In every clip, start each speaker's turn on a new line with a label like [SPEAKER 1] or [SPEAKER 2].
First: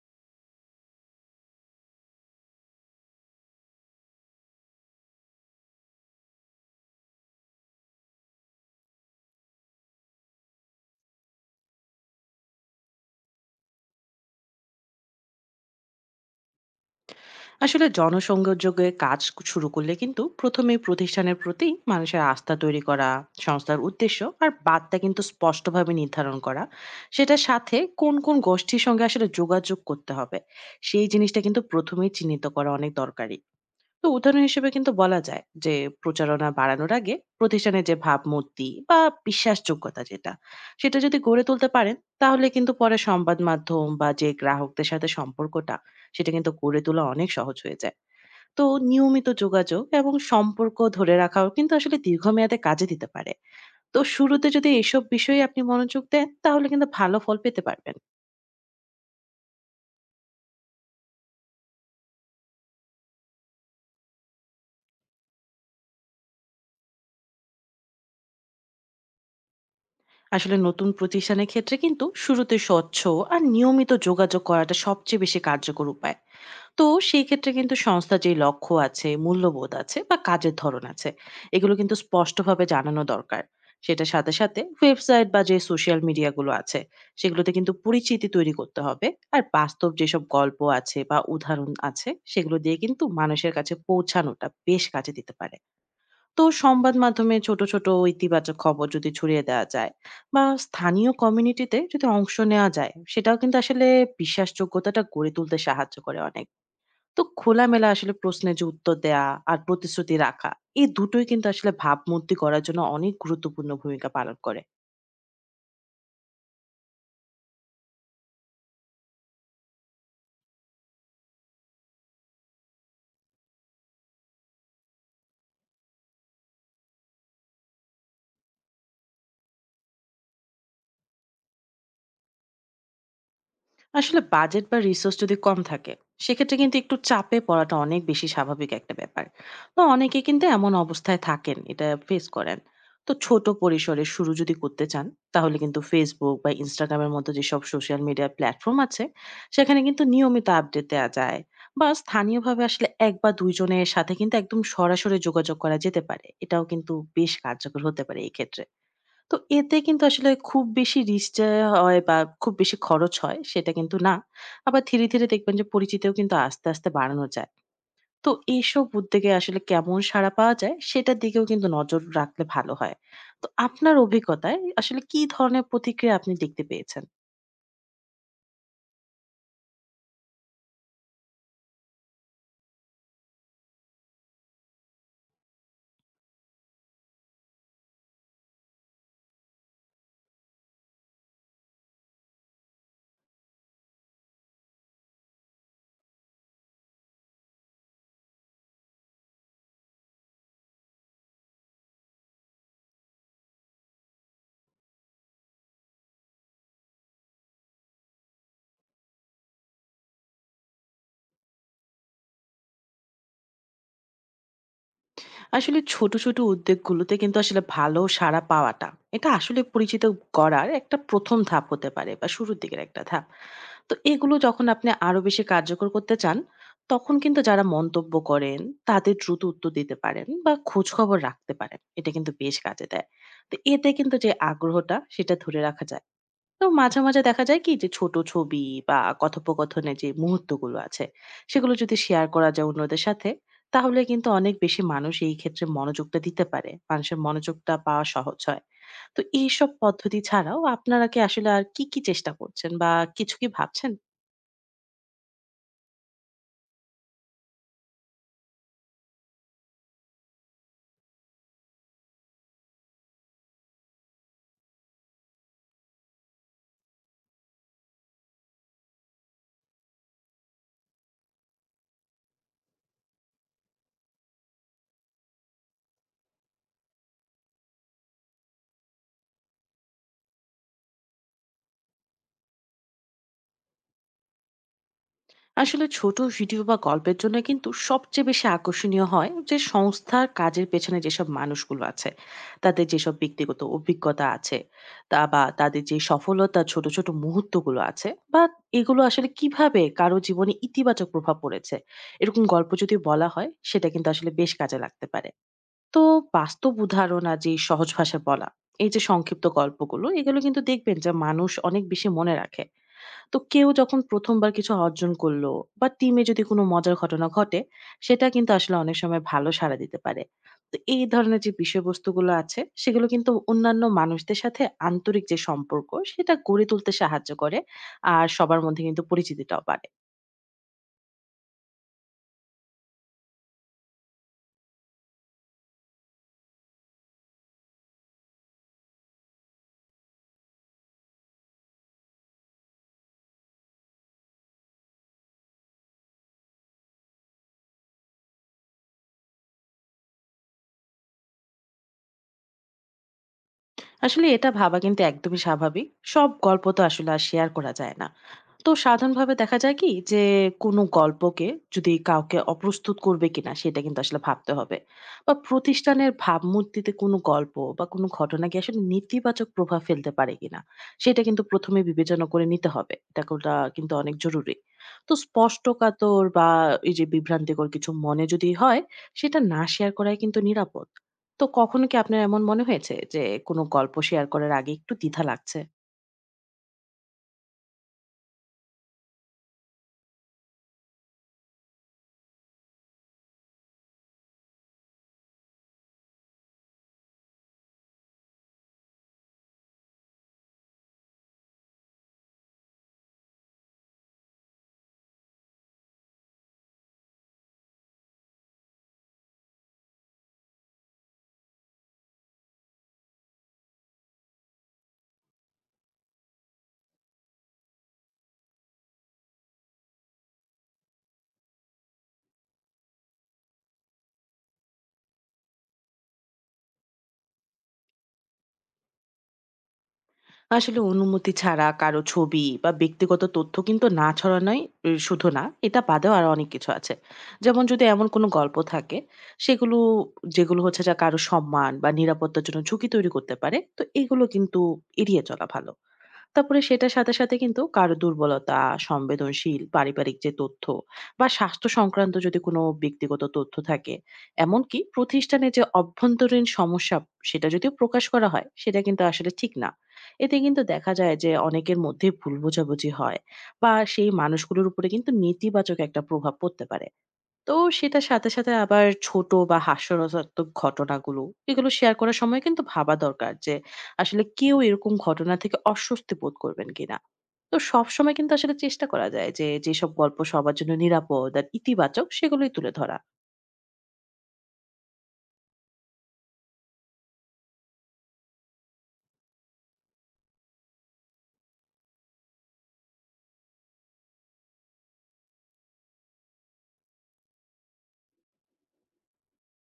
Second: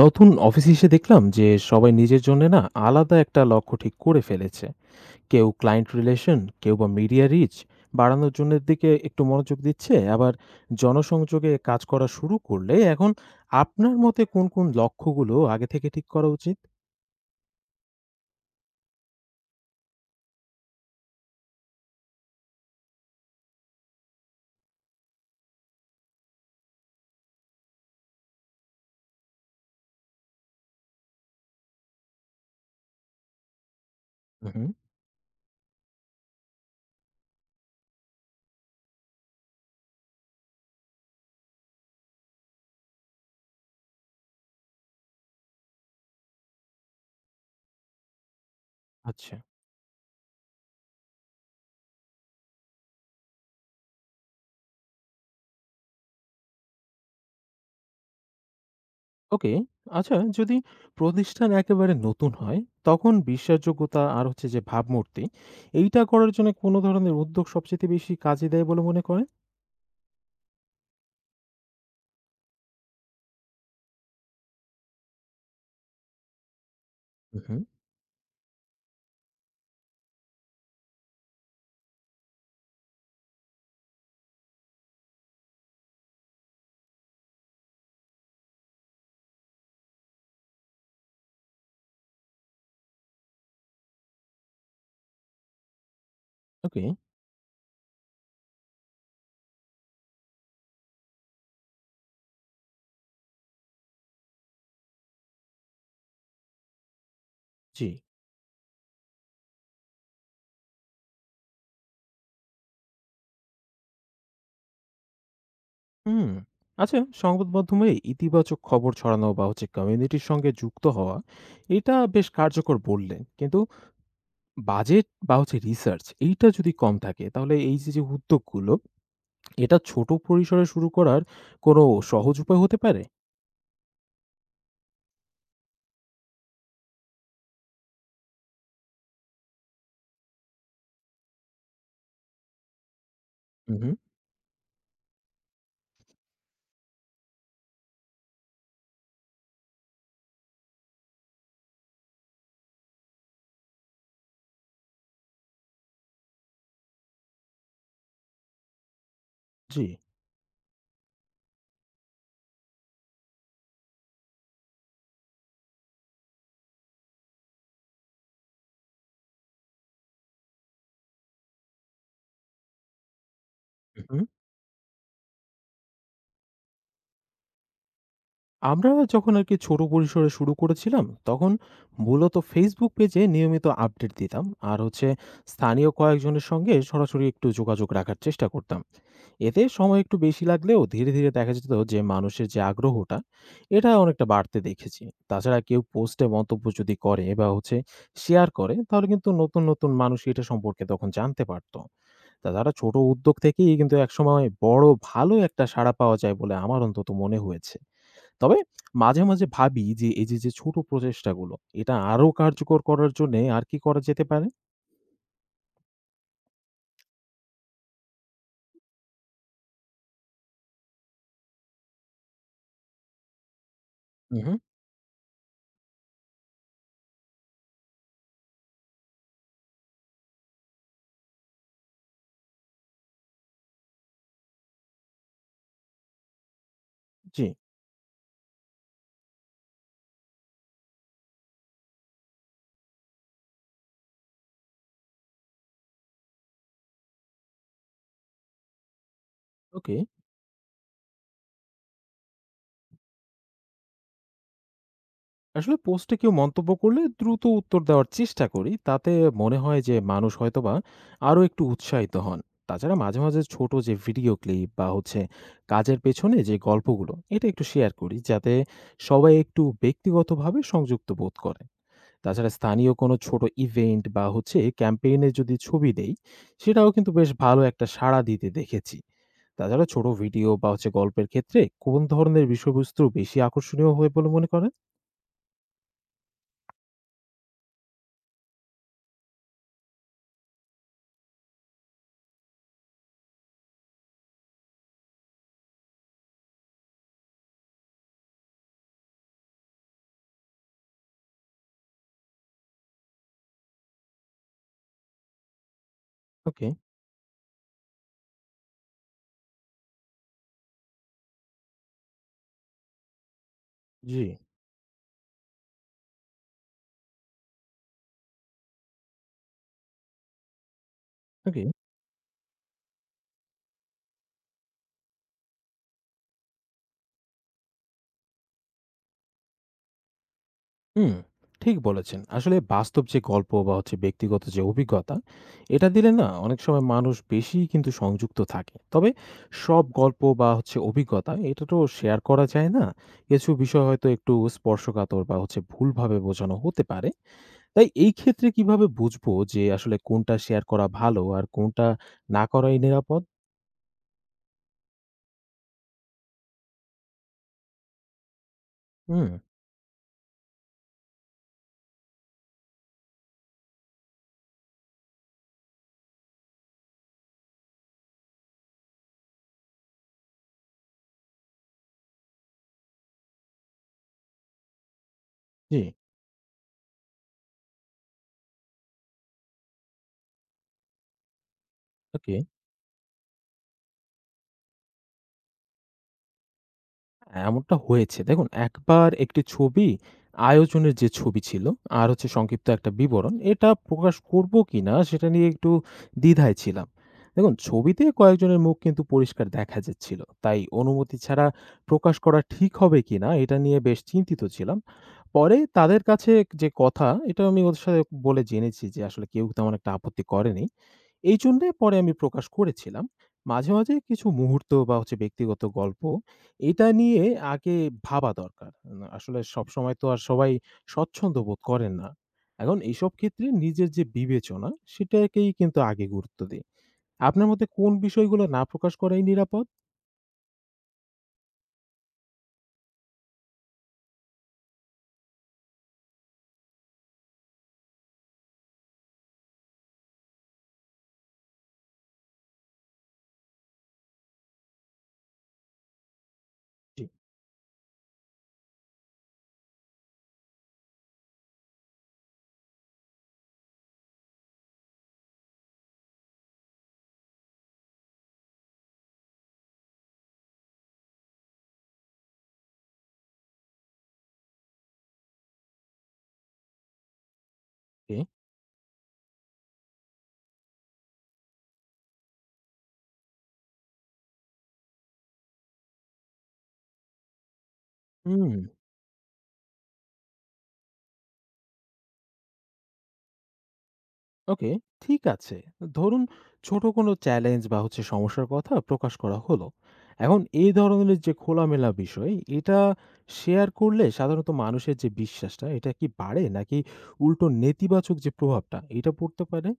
[SPEAKER 1] নতুন অফিস এসে দেখলাম যে সবাই নিজের জন্য না আলাদা একটা লক্ষ্য ঠিক করে ফেলেছে। কেউ ক্লায়েন্ট রিলেশন, কেউ বা মিডিয়া রিচ বাড়ানোর জন্য দিকে একটু মনোযোগ দিচ্ছে। আবার জনসংযোগে কাজ করা শুরু করলে এখন আপনার মতে কোন কোন লক্ষ্যগুলো আগে থেকে ঠিক করা উচিত?
[SPEAKER 2] আসলে জনসংযোগে কাজ শুরু করলে কিন্তু প্রথমে প্রতিষ্ঠানের প্রতি মানুষের আস্থা তৈরি করা, সংস্থার উদ্দেশ্য আর বার্তা কিন্তু স্পষ্টভাবে নির্ধারণ করা, সেটার সাথে কোন কোন গোষ্ঠীর সঙ্গে আসলে যোগাযোগ করতে হবে সেই জিনিসটা কিন্তু প্রথমেই চিহ্নিত করা অনেক দরকারি। তো উদাহরণ হিসেবে
[SPEAKER 1] হুম।
[SPEAKER 2] কিন্তু বলা যায় যে, প্রচারণা বাড়ানোর আগে প্রতিষ্ঠানের যে ভাবমূর্তি বা বিশ্বাসযোগ্যতা যেটা, সেটা যদি গড়ে তুলতে পারেন, তাহলে কিন্তু পরে সংবাদ মাধ্যম বা যে গ্রাহকদের সাথে সম্পর্কটা, সেটা কিন্তু গড়ে তোলা অনেক সহজ হয়ে যায়। তো নিয়মিত
[SPEAKER 1] আচ্ছা।
[SPEAKER 2] যোগাযোগ এবং সম্পর্ক ধরে রাখাও কিন্তু আসলে দীর্ঘমেয়াদে কাজে দিতে পারে। তো শুরুতে যদি এসব বিষয়ে আপনি মনোযোগ দেন, তাহলে কিন্তু ভালো ফল পেতে পারবেন।
[SPEAKER 1] ওকে। আচ্ছা, যদি প্রতিষ্ঠান একেবারে নতুন হয়, তখন বিশ্বাসযোগ্যতা আর হচ্ছে যে ভাবমূর্তি এইটা করার জন্য কোনো ধরনের উদ্যোগ সবচেয়ে বেশি কাজে দেয় বলে মনে করেন?
[SPEAKER 2] আসলে নতুন প্রতিষ্ঠানের ক্ষেত্রে কিন্তু শুরুতে স্বচ্ছ আর নিয়মিত যোগাযোগ করাটা সবচেয়ে বেশি কার্যকর উপায়। তো সেই ক্ষেত্রে
[SPEAKER 1] হুম।
[SPEAKER 2] কিন্তু সংস্থার যে লক্ষ্য আছে, মূল্যবোধ আছে বা কাজের ধরন আছে, এগুলো কিন্তু স্পষ্টভাবে জানানো দরকার। সেটার সাথে, সাথে ওয়েবসাইট বা যে সোশ্যাল মিডিয়া গুলো আছে, সেগুলোতে কিন্তু পরিচিতি তৈরি করতে হবে। আর বাস্তব যেসব গল্প আছে বা উদাহরণ আছে, সেগুলো দিয়ে কিন্তু মানুষের কাছে পৌঁছানোটা বেশ কাজে দিতে পারে। তো
[SPEAKER 1] ওকে।
[SPEAKER 2] সংবাদ মাধ্যমে ছোট, ছোট ইতিবাচক খবর যদি ছড়িয়ে দেওয়া যায় বা স্থানীয় কমিউনিটিতে যদি অংশ নেওয়া যায়, সেটাও কিন্তু আসলে বিশ্বাসযোগ্যতাটা গড়ে তুলতে সাহায্য করে অনেক। তো
[SPEAKER 1] জি।
[SPEAKER 2] খোলামেলা আসলে প্রশ্নের যে উত্তর দেয়া আর প্রতিশ্রুতি রাখা, এই দুটোই কিন্তু আসলে ভাবমূর্তি করার জন্য অনেক গুরুত্বপূর্ণ ভূমিকা পালন করে।
[SPEAKER 1] হুম। আচ্ছা, সংবাদ মাধ্যমে ইতিবাচক খবর ছড়ানো বা হচ্ছে কমিউনিটির সঙ্গে যুক্ত হওয়া, এটা বেশ কার্যকর বললেন। কিন্তু বাজেট বা হচ্ছে রিসার্চ এইটা যদি কম থাকে তাহলে এই যে, যে উদ্যোগগুলো এটা ছোট পরিসরে শুরু করার কোনো সহজ উপায় হতে পারে?
[SPEAKER 2] আসলে বাজেট বা রিসোর্স যদি কম থাকে, সেক্ষেত্রে কিন্তু একটু চাপে পড়াটা অনেক বেশি স্বাভাবিক একটা ব্যাপার। তো অনেকে কিন্তু এমন অবস্থায় থাকেন, এটা ফেস করেন। তো ছোট
[SPEAKER 1] হু, হু।
[SPEAKER 2] পরিসরে শুরু যদি করতে চান, তাহলে কিন্তু ফেসবুক বা ইনস্টাগ্রামের মতো যেসব সোশ্যাল মিডিয়া প্ল্যাটফর্ম আছে, সেখানে কিন্তু নিয়মিত আপডেট দেওয়া যায়। বা স্থানীয়ভাবে আসলে এক বা দুইজনের সাথে কিন্তু একদম সরাসরি যোগাযোগ করা যেতে পারে, এটাও কিন্তু বেশ কার্যকর হতে পারে এই ক্ষেত্রে। তো এতে
[SPEAKER 1] জি।
[SPEAKER 2] কিন্তু আসলে খুব বেশি রিস্ক যে হয় বা খুব বেশি খরচ হয় সেটা কিন্তু না। আবার ধীরে, ধীরে দেখবেন যে পরিচিতিও কিন্তু আস্তে, আস্তে বাড়ানো যায়। তো এইসব উদ্যোগে আসলে কেমন সাড়া পাওয়া যায় সেটার দিকেও কিন্তু নজর রাখলে ভালো হয়। তো আপনার
[SPEAKER 1] হু, হু।
[SPEAKER 2] অভিজ্ঞতায় আসলে কি ধরনের প্রতিক্রিয়া আপনি দেখতে পেয়েছেন?
[SPEAKER 1] আমরা যখন আরকি ছোট পরিসরে শুরু করেছিলাম তখন মূলত Facebook পেজে নিয়মিত আপডেট দিতাম। আর হচ্ছে স্থানীয় কয়েকজনের সঙ্গে সরাসরি একটু যোগাযোগ রাখার চেষ্টা করতাম। এতে সময় একটু বেশি লাগলেও ধীরে ধীরে দেখা যেত যে মানুষের যে আগ্রহটা এটা অনেকটা বাড়তে দেখেছি। তাছাড়া কেউ পোস্টে মন্তব্য যদি করে বা হচ্ছে শেয়ার করে তাহলে কিন্তু নতুন নতুন মানুষ এটা সম্পর্কে তখন জানতে পারতো। তাছাড়া ছোট উদ্যোগ থেকেই কিন্তু একসময় বড় ভালো একটা সাড়া পাওয়া যায় বলে আমার অন্তত মনে হয়েছে। তবে মাঝে মাঝে ভাবি যে এই যে যে ছোট প্রচেষ্টাগুলো এটা আরো কার্যকর করার জন্য আর কি করা যেতে পারে?
[SPEAKER 2] আসলে ছোট, ছোট উদ্যোগগুলোতে কিন্তু আসলে ভালো সাড়া পাওয়াটা, এটা আসলে পরিচিত করার একটা প্রথম ধাপ হতে পারে বা শুরুর দিকের একটা ধাপ। তো এগুলো
[SPEAKER 1] হুম।
[SPEAKER 2] যখন আপনি আরো বেশি কার্যকর করতে চান, তখন কিন্তু যারা মন্তব্য করেন, তাদের দ্রুত উত্তর দিতে পারেন বা খোঁজখবর রাখতে পারেন। এটা কিন্তু বেশ কাজে দেয়। তো এতে কিন্তু যে আগ্রহটা, সেটা ধরে রাখা যায়। তো মাঝে, মাঝে
[SPEAKER 1] জি।
[SPEAKER 2] দেখা যায় কি যে, ছোট ছবি বা কথোপকথনের যে মুহূর্তগুলো আছে, সেগুলো যদি শেয়ার করা যায় অন্যদের সাথে, তাহলে কিন্তু অনেক বেশি মানুষ এই ক্ষেত্রে মনোযোগটা দিতে পারে। মানুষের মনোযোগটা পাওয়া সহজ হয়। তো এইসব
[SPEAKER 1] ওকে।
[SPEAKER 2] পদ্ধতি ছাড়াও আপনারা কি আসলে আর কি, কি চেষ্টা করছেন বা কিছু কি ভাবছেন?
[SPEAKER 1] আসলে পোস্টে কেউ মন্তব্য করলে দ্রুত উত্তর দেওয়ার চেষ্টা করি, তাতে মনে হয় যে মানুষ হয়তোবা আরো একটু উৎসাহিত হন। তাছাড়া মাঝে মাঝে ছোট যে ভিডিও ক্লিপ বা হচ্ছে কাজের পেছনে যে গল্পগুলো এটা একটু শেয়ার করি, যাতে সবাই একটু ব্যক্তিগতভাবে সংযুক্ত বোধ করে। তাছাড়া স্থানীয় কোনো ছোট ইভেন্ট বা হচ্ছে ক্যাম্পেইনের যদি ছবি দেই, সেটাও কিন্তু বেশ ভালো একটা সাড়া দিতে দেখেছি। তাছাড়া ছোট ভিডিও বা হচ্ছে গল্পের ক্ষেত্রে কোন ধরনের বিষয়বস্তু বেশি আকর্ষণীয় হয় বলে মনে করেন?
[SPEAKER 2] আসলে ছোট ভিডিও বা গল্পের জন্য কিন্তু সবচেয়ে বেশি আকর্ষণীয় হয় যে, সংস্থার কাজের পেছনে যেসব মানুষগুলো আছে, তাদের যেসব ব্যক্তিগত অভিজ্ঞতা আছে, তা বা তাদের যে সফলতা ছোট ছোট মুহূর্তগুলো আছে, বা এগুলো আসলে কিভাবে কারো জীবনে ইতিবাচক প্রভাব পড়েছে, এরকম গল্প যদি বলা হয়, সেটা কিন্তু আসলে বেশ কাজে লাগতে পারে। তো
[SPEAKER 1] ওকে।
[SPEAKER 2] বাস্তব উদাহরণ আর যে সহজ ভাষায় বলা, এই যে সংক্ষিপ্ত গল্পগুলো, এগুলো কিন্তু দেখবেন যে মানুষ অনেক বেশি মনে রাখে। তো কেউ যখন
[SPEAKER 1] জি।
[SPEAKER 2] প্রথম বার কিছু অর্জন করলো বা টিমে যদি কোনো মজার ঘটনা ঘটে, সেটা কিন্তু আসলে অনেক সময় ভালো সাড়া দিতে পারে। তো এই ধরনের যে
[SPEAKER 1] ওকে।
[SPEAKER 2] বিষয়বস্তুগুলো আছে, সেগুলো কিন্তু অন্যান্য মানুষদের সাথে আন্তরিক যে সম্পর্ক, সেটা গড়ে তুলতে সাহায্য করে। আর সবার মধ্যে কিন্তু পরিচিতিটাও বাড়ে।
[SPEAKER 1] হুম, ঠিক বলেছেন। আসলে বাস্তব যে গল্প বা হচ্ছে ব্যক্তিগত যে অভিজ্ঞতা, এটা দিলে না অনেক সময় মানুষ বেশি কিন্তু সংযুক্ত থাকে। তবে সব গল্প বা হচ্ছে অভিজ্ঞতা এটা তো শেয়ার করা যায় না। কিছু বিষয় হয়তো একটু স্পর্শকাতর বা হচ্ছে ভুলভাবে বোঝানো হতে পারে। তাই এই ক্ষেত্রে কিভাবে বুঝবো যে আসলে কোনটা শেয়ার করা ভালো আর কোনটা না করাই নিরাপদ?
[SPEAKER 2] আসলে এটা ভাবা কিন্তু একদমই স্বাভাবিক। সব গল্প তো আসলে আর শেয়ার করা যায় না। তো
[SPEAKER 1] হুম,
[SPEAKER 2] সাধারণভাবে দেখা যায় কি যে, কোনো গল্পকে যদি কাউকে অপ্রস্তুত করবে কিনা সেটা কিন্তু আসলে ভাবতে হবে। বা প্রতিষ্ঠানের ভাবমূর্তিতে কোনো গল্প বা কোনো ঘটনা কি আসলে নেতিবাচক প্রভাব ফেলতে পারে কিনা, সেটা কিন্তু প্রথমে বিবেচনা করে নিতে হবে। এটা করা কিন্তু অনেক জরুরি। তো স্পষ্ট
[SPEAKER 1] জি,
[SPEAKER 2] কাতর বা এই যে বিভ্রান্তিকর কিছু মনে যদি হয়, সেটা না শেয়ার করাই কিন্তু নিরাপদ। তো কখনো কি আপনার
[SPEAKER 1] ওকে।
[SPEAKER 2] এমন মনে হয়েছে যে কোনো গল্প শেয়ার করার আগে একটু দ্বিধা লাগছে?
[SPEAKER 1] হ্যাঁ, এমনটা হয়েছে। দেখুন, একবার একটি ছবি আয়োজনের যে ছবি ছিল আর হচ্ছে সংক্ষিপ্ত একটা বিবরণ, এটা প্রকাশ করব কিনা সেটা নিয়ে একটু দ্বিধায় ছিলাম। দেখুন, ছবিতে কয়েকজনের মুখ কিন্তু পরিষ্কার দেখা যাচ্ছিল। তাই অনুমতি ছাড়া প্রকাশ করা ঠিক হবে কিনা এটা নিয়ে বেশ চিন্তিত ছিলাম। পরে তাদের কাছে যে কথা এটা আমি ওদের সাথে বলে জেনেছি যে আসলে কেউ তেমন একটা আপত্তি করেনি। এই জন্যে পরে আমি প্রকাশ করেছিলাম। মাঝে, মাঝে কিছু মুহূর্ত বা হচ্ছে ব্যক্তিগত গল্প এটা নিয়ে আগে ভাবা দরকার। না, আসলে সবসময় তো আর সবাই স্বচ্ছন্দ বোধ করেন না। এখন এইসব ক্ষেত্রে নিজের যে বিবেচনা সেটাকেই কিন্তু আগে গুরুত্ব দেই। আপনার মতে কোন বিষয়গুলো না প্রকাশ করাই নিরাপদ?
[SPEAKER 2] আসলে অনুমতি ছাড়া কারো ছবি বা ব্যক্তিগত তথ্য কিন্তু না ছড়ানোই শুধু না, এটা বাদেও আরো অনেক কিছু আছে। যেমন যদি এমন কোনো গল্প থাকে, সেগুলো যেগুলো হচ্ছে যে কারো সম্মান বা নিরাপত্তার জন্য ঝুঁকি তৈরি করতে পারে, তো এগুলো কিন্তু এড়িয়ে চলা ভালো। তারপরে সেটার
[SPEAKER 1] জি,
[SPEAKER 2] সাথে, সাথে কিন্তু কারো দুর্বলতা, সংবেদনশীল পারিবারিক যে তথ্য বা স্বাস্থ্য সংক্রান্ত যদি কোনো ব্যক্তিগত তথ্য থাকে, এমনকি প্রতিষ্ঠানের যে অভ্যন্তরীণ সমস্যা সেটা যদিও প্রকাশ করা হয়, সেটা কিন্তু আসলে ঠিক না। এতে কিন্তু দেখা যায় যে অনেকের মধ্যে ভুল বোঝাবুঝি হয় বা সেই মানুষগুলোর উপরে কিন্তু নেতিবাচক একটা প্রভাব পড়তে পারে। তো সেটার
[SPEAKER 1] জি।
[SPEAKER 2] সাথে, সাথে আবার ছোট বা হাস্যরসাত্মক ঘটনাগুলো, এগুলো শেয়ার করার সময় কিন্তু ভাবা দরকার যে আসলে কেউ এরকম ঘটনা থেকে অস্বস্তি বোধ করবেন কিনা। তো সবসময় কিন্তু
[SPEAKER 1] হুম।
[SPEAKER 2] আসলে চেষ্টা করা যায় যে যেসব গল্প সবার জন্য নিরাপদ আর ইতিবাচক সেগুলোই তুলে ধরা।
[SPEAKER 1] ওকে, ঠিক আছে। ধরুন ছোট কোনো চ্যালেঞ্জ বা হচ্ছে সমস্যার কথা প্রকাশ করা হলো। এখন এই ধরনের যে খোলামেলা বিষয়, এটা শেয়ার করলে সাধারণত মানুষের যে বিশ্বাসটা, এটা কি বাড়ে? নাকি উল্টো নেতিবাচক যে প্রভাবটা, এটা পড়তে পারে?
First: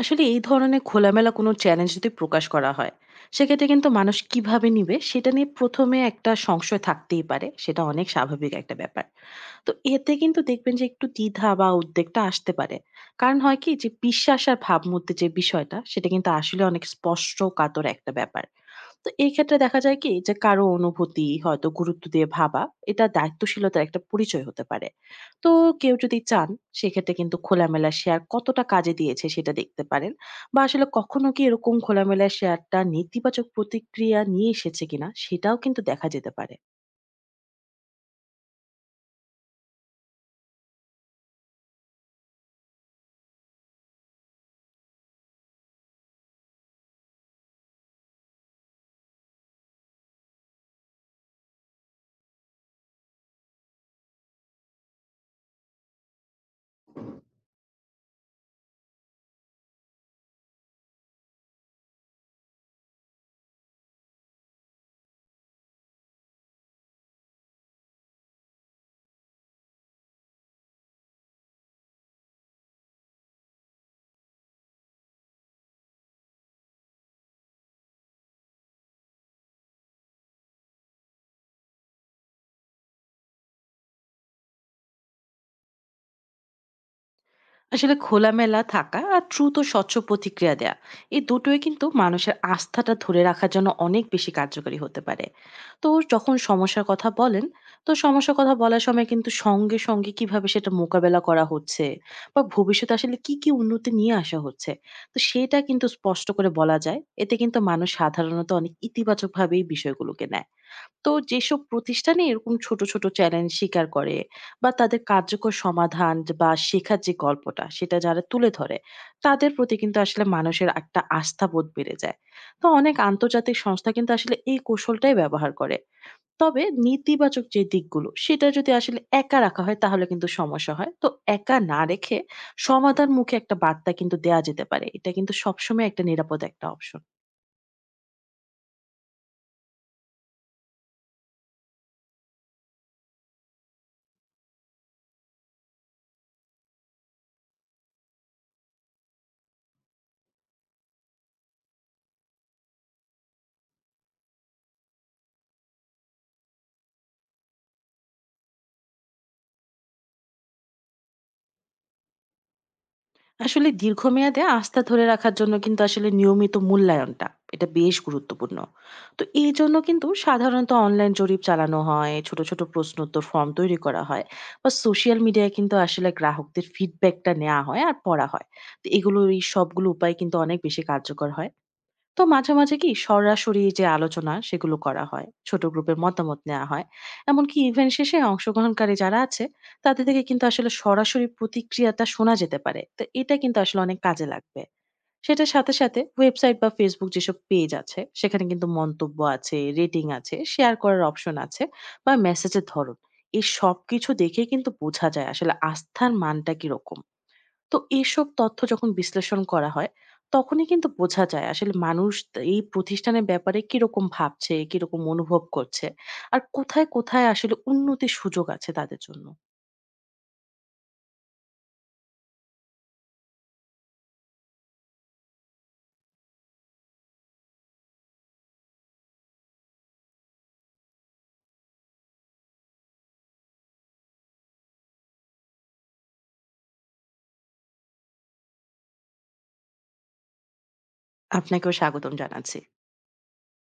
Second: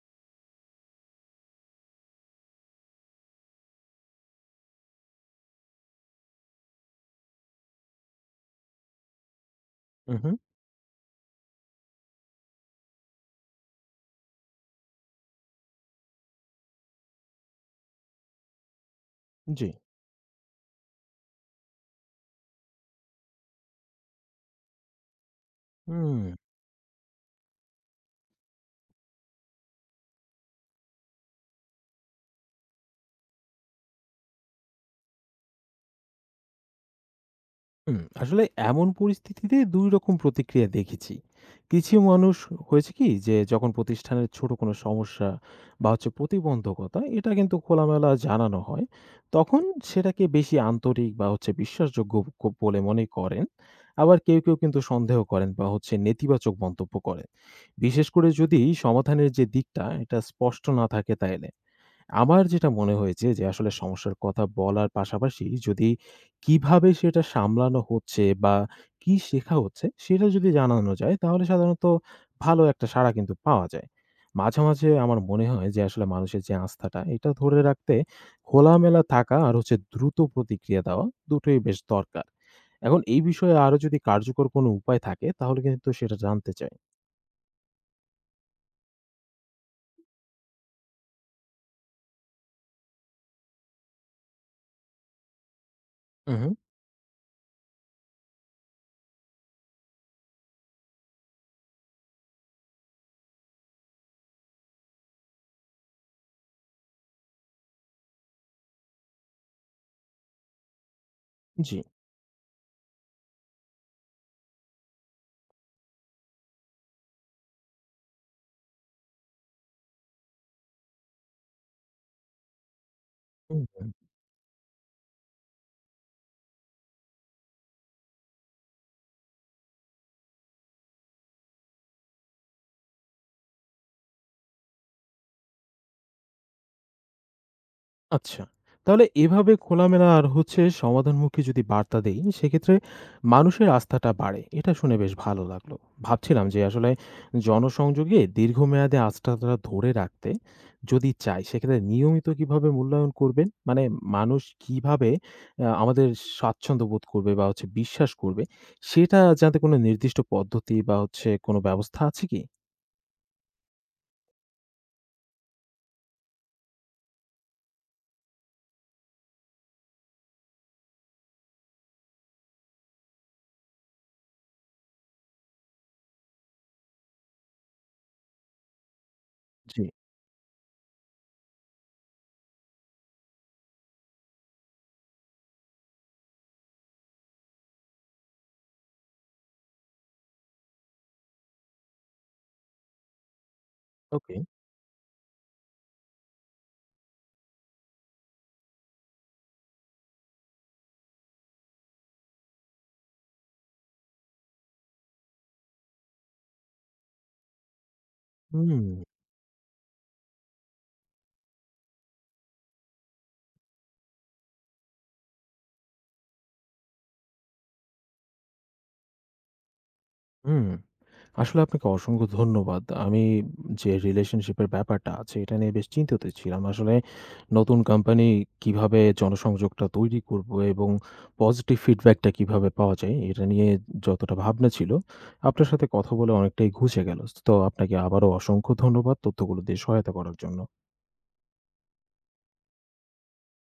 [SPEAKER 2] আসলে এই ধরনের খোলামেলা কোনো চ্যালেঞ্জ যদি প্রকাশ করা হয়, সেক্ষেত্রে কিন্তু মানুষ কিভাবে নিবে সেটা নিয়ে প্রথমে একটা সংশয় থাকতেই পারে, সেটা অনেক স্বাভাবিক একটা ব্যাপার। তো এতে
[SPEAKER 1] উহু,
[SPEAKER 2] কিন্তু দেখবেন যে একটু দ্বিধা বা উদ্বেগটা আসতে পারে। কারণ হয় কি যে, বিশ্বাস আর ভাবমূর্তির যে বিষয়টা, সেটা কিন্তু আসলে অনেক স্পষ্ট কাতর একটা ব্যাপার। তো এই ক্ষেত্রে
[SPEAKER 1] জি।
[SPEAKER 2] দেখা যায় কি যে, কারো অনুভূতি হয়তো গুরুত্ব দিয়ে ভাবা, এটা দায়িত্বশীলতার একটা পরিচয় হতে পারে। তো কেউ
[SPEAKER 1] হুম।
[SPEAKER 2] যদি চান, সেক্ষেত্রে কিন্তু খোলামেলা শেয়ার কতটা কাজে দিয়েছে সেটা দেখতে পারেন। বা আসলে কখনো কি এরকম খোলামেলা শেয়ারটা নেতিবাচক প্রতিক্রিয়া নিয়ে এসেছে কিনা সেটাও কিন্তু দেখা যেতে পারে।
[SPEAKER 1] হুম, আসলে এমন পরিস্থিতিতে ২ রকম প্রতিক্রিয়া দেখেছি। কিছু মানুষ হয়েছে কি যে যখন প্রতিষ্ঠানের ছোট কোনো সমস্যা বা হচ্ছে প্রতিবন্ধকতা এটা কিন্তু খোলামেলা জানানো হয়, তখন সেটাকে বেশি আন্তরিক বা হচ্ছে বিশ্বাসযোগ্য ক বলে মনে করেন। আবার কেউ, কেউ কিন্তু সন্দেহ করেন বা হচ্ছে নেতিবাচক মন্তব্য করেন। বিশেষ করে যদি সমাধানের যে দিকটা এটা স্পষ্ট না থাকে তাইলে। আমার যেটা মনে হয়েছে যে আসলে সমস্যার কথা বলার পাশাপাশি যদি কিভাবে সেটা সামলানো হচ্ছে বা কি শেখা হচ্ছে সেটা যদি জানানো যায় তাহলে সাধারণত ভালো একটা সাড়া কিন্তু পাওয়া যায়। মাঝে, মাঝে আমার মনে হয় যে আসলে মানুষের যে আস্থাটা এটা ধরে রাখতে খোলামেলা থাকা আর হচ্ছে দ্রুত প্রতিক্রিয়া দেওয়া দুটোই বেশ দরকার। এখন এই বিষয়ে আরো যদি কার্যকর কোনো উপায় থাকে তাহলে কিন্তু সেটা জানতে চাই।
[SPEAKER 2] আসলে খোলামেলা থাকা আর দ্রুত স্বচ্ছ প্রতিক্রিয়া দেয়া, এই দুটোই কিন্তু মানুষের আস্থাটা ধরে রাখার জন্য অনেক বেশি কার্যকরী হতে পারে। তো যখন
[SPEAKER 1] উহু,
[SPEAKER 2] সমস্যার কথা বলেন, তো সমস্যার কথা বলার সময় কিন্তু সঙ্গে সঙ্গে কিভাবে সেটা মোকাবেলা করা হচ্ছে বা ভবিষ্যতে আসলে কি কি উন্নতি নিয়ে আসা হচ্ছে, তো সেটা কিন্তু স্পষ্ট করে বলা যায়, এতে কিন্তু মানুষ সাধারণত অনেক ইতিবাচকভাবেই বিষয়গুলোকে নেয়। তো যেসব
[SPEAKER 1] জি।
[SPEAKER 2] প্রতিষ্ঠানে এরকম ছোট, ছোট চ্যালেঞ্জ স্বীকার করে বা তাদের কার্যকর সমাধান বা শেখার যে গল্পটা সেটা যারা তুলে ধরে, তাদের প্রতি কিন্তু আসলে মানুষের একটা আস্থা বোধ বেড়ে যায়। তো অনেক আন্তর্জাতিক
[SPEAKER 1] হুম। হুম।
[SPEAKER 2] সংস্থা কিন্তু আসলে এই কৌশলটাই ব্যবহার করে। তবে নেতিবাচক যে দিকগুলো সেটা যদি আসলে একা রাখা হয়, তাহলে কিন্তু সমস্যা হয়। তো একা না রেখে সমাধানমুখী একটা বার্তা কিন্তু দেয়া যেতে পারে। এটা কিন্তু সবসময় একটা নিরাপদ একটা অপশন।
[SPEAKER 1] আচ্ছা, তাহলে এভাবে খোলামেলা আর হচ্ছে সমাধানমুখী যদি বার্তা দেই, সেক্ষেত্রে মানুষের আস্থাটা বাড়ে। এটা শুনে বেশ ভালো লাগলো। ভাবছিলাম যে আসলে জনসংযোগে দীর্ঘমেয়াদে আস্থাটা ধরে রাখতে যদি চাই, সেক্ষেত্রে নিয়মিত কিভাবে মূল্যায়ন করবেন? মানে মানুষ কিভাবে আমাদের স্বাচ্ছন্দ্য বোধ করবে বা হচ্ছে বিশ্বাস করবে, সেটা জানতে কোনো নির্দিষ্ট পদ্ধতি বা হচ্ছে কোনো ব্যবস্থা আছে কি?
[SPEAKER 2] আসলে দীর্ঘমেয়াদে আস্থা ধরে রাখার জন্য কিন্তু আসলে নিয়মিত মূল্যায়নটা, এটা বেশ গুরুত্বপূর্ণ। তো এই জন্য কিন্তু সাধারণত অনলাইন জরিপ চালানো হয়, ছোট ছোট প্রশ্ন উত্তর ফর্ম তৈরি করা হয়, বা সোশ্যাল মিডিয়ায় কিন্তু আসলে গ্রাহকদের ফিডব্যাকটা নেওয়া হয় আর পড়া হয়। তো এগুলো, এই
[SPEAKER 1] জি।
[SPEAKER 2] সবগুলো উপায় কিন্তু অনেক বেশি কার্যকর হয়। তো মাঝে, মাঝে কি সরাসরি যে আলোচনা সেগুলো করা হয়। ছোট গ্রুপের মতামত নেওয়া হয়। এমনকি ইভেন্ট শেষে অংশগ্রহণকারী যারা আছে তাদের থেকে কিন্তু আসলে সরাসরি প্রতিক্রিয়াটা শোনা যেতে পারে। তো এটা কিন্তু আসলে অনেক কাজে
[SPEAKER 1] ওকে।
[SPEAKER 2] লাগবে। সেটার সাথে, সাথে ওয়েবসাইট বা Facebook যেসব পেজ আছে, সেখানে কিন্তু মন্তব্য আছে, রেটিং আছে, শেয়ার করার অপশন আছে বা মেসেজের ধরন। এই সবকিছু দেখেই কিন্তু বোঝা যায় আসলে আস্থার মানটা কিরকম। তো এইসব তথ্য
[SPEAKER 1] হুম,
[SPEAKER 2] যখন বিশ্লেষণ করা হয়, তখনই কিন্তু বোঝা যায় আসলে মানুষ এই প্রতিষ্ঠানের ব্যাপারে কিরকম ভাবছে, কিরকম অনুভব করছে। আর কোথায়, কোথায় আসলে উন্নতির সুযোগ আছে তাদের জন্য।
[SPEAKER 1] হুম। আসলে আপনাকে অসংখ্য ধন্যবাদ। আমি যে রিলেশনশিপের ব্যাপারটা আছে, এটা নিয়ে বেশ চিন্তিত ছিলাম। আসলে নতুন কোম্পানি কিভাবে জনসংযোগটা তৈরি করব এবং পজিটিভ ফিডব্যাকটা কিভাবে পাওয়া যায়, এটা নিয়ে যতটা ভাবনা ছিল, আপনার সাথে কথা বলে অনেকটাই ঘুচে গেল। তো আপনাকে আবারও অসংখ্য ধন্যবাদ তথ্যগুলো দিয়ে সহায়তা করার জন্য।
[SPEAKER 2] আপনাকেও স্বাগতম জানাচ্ছি।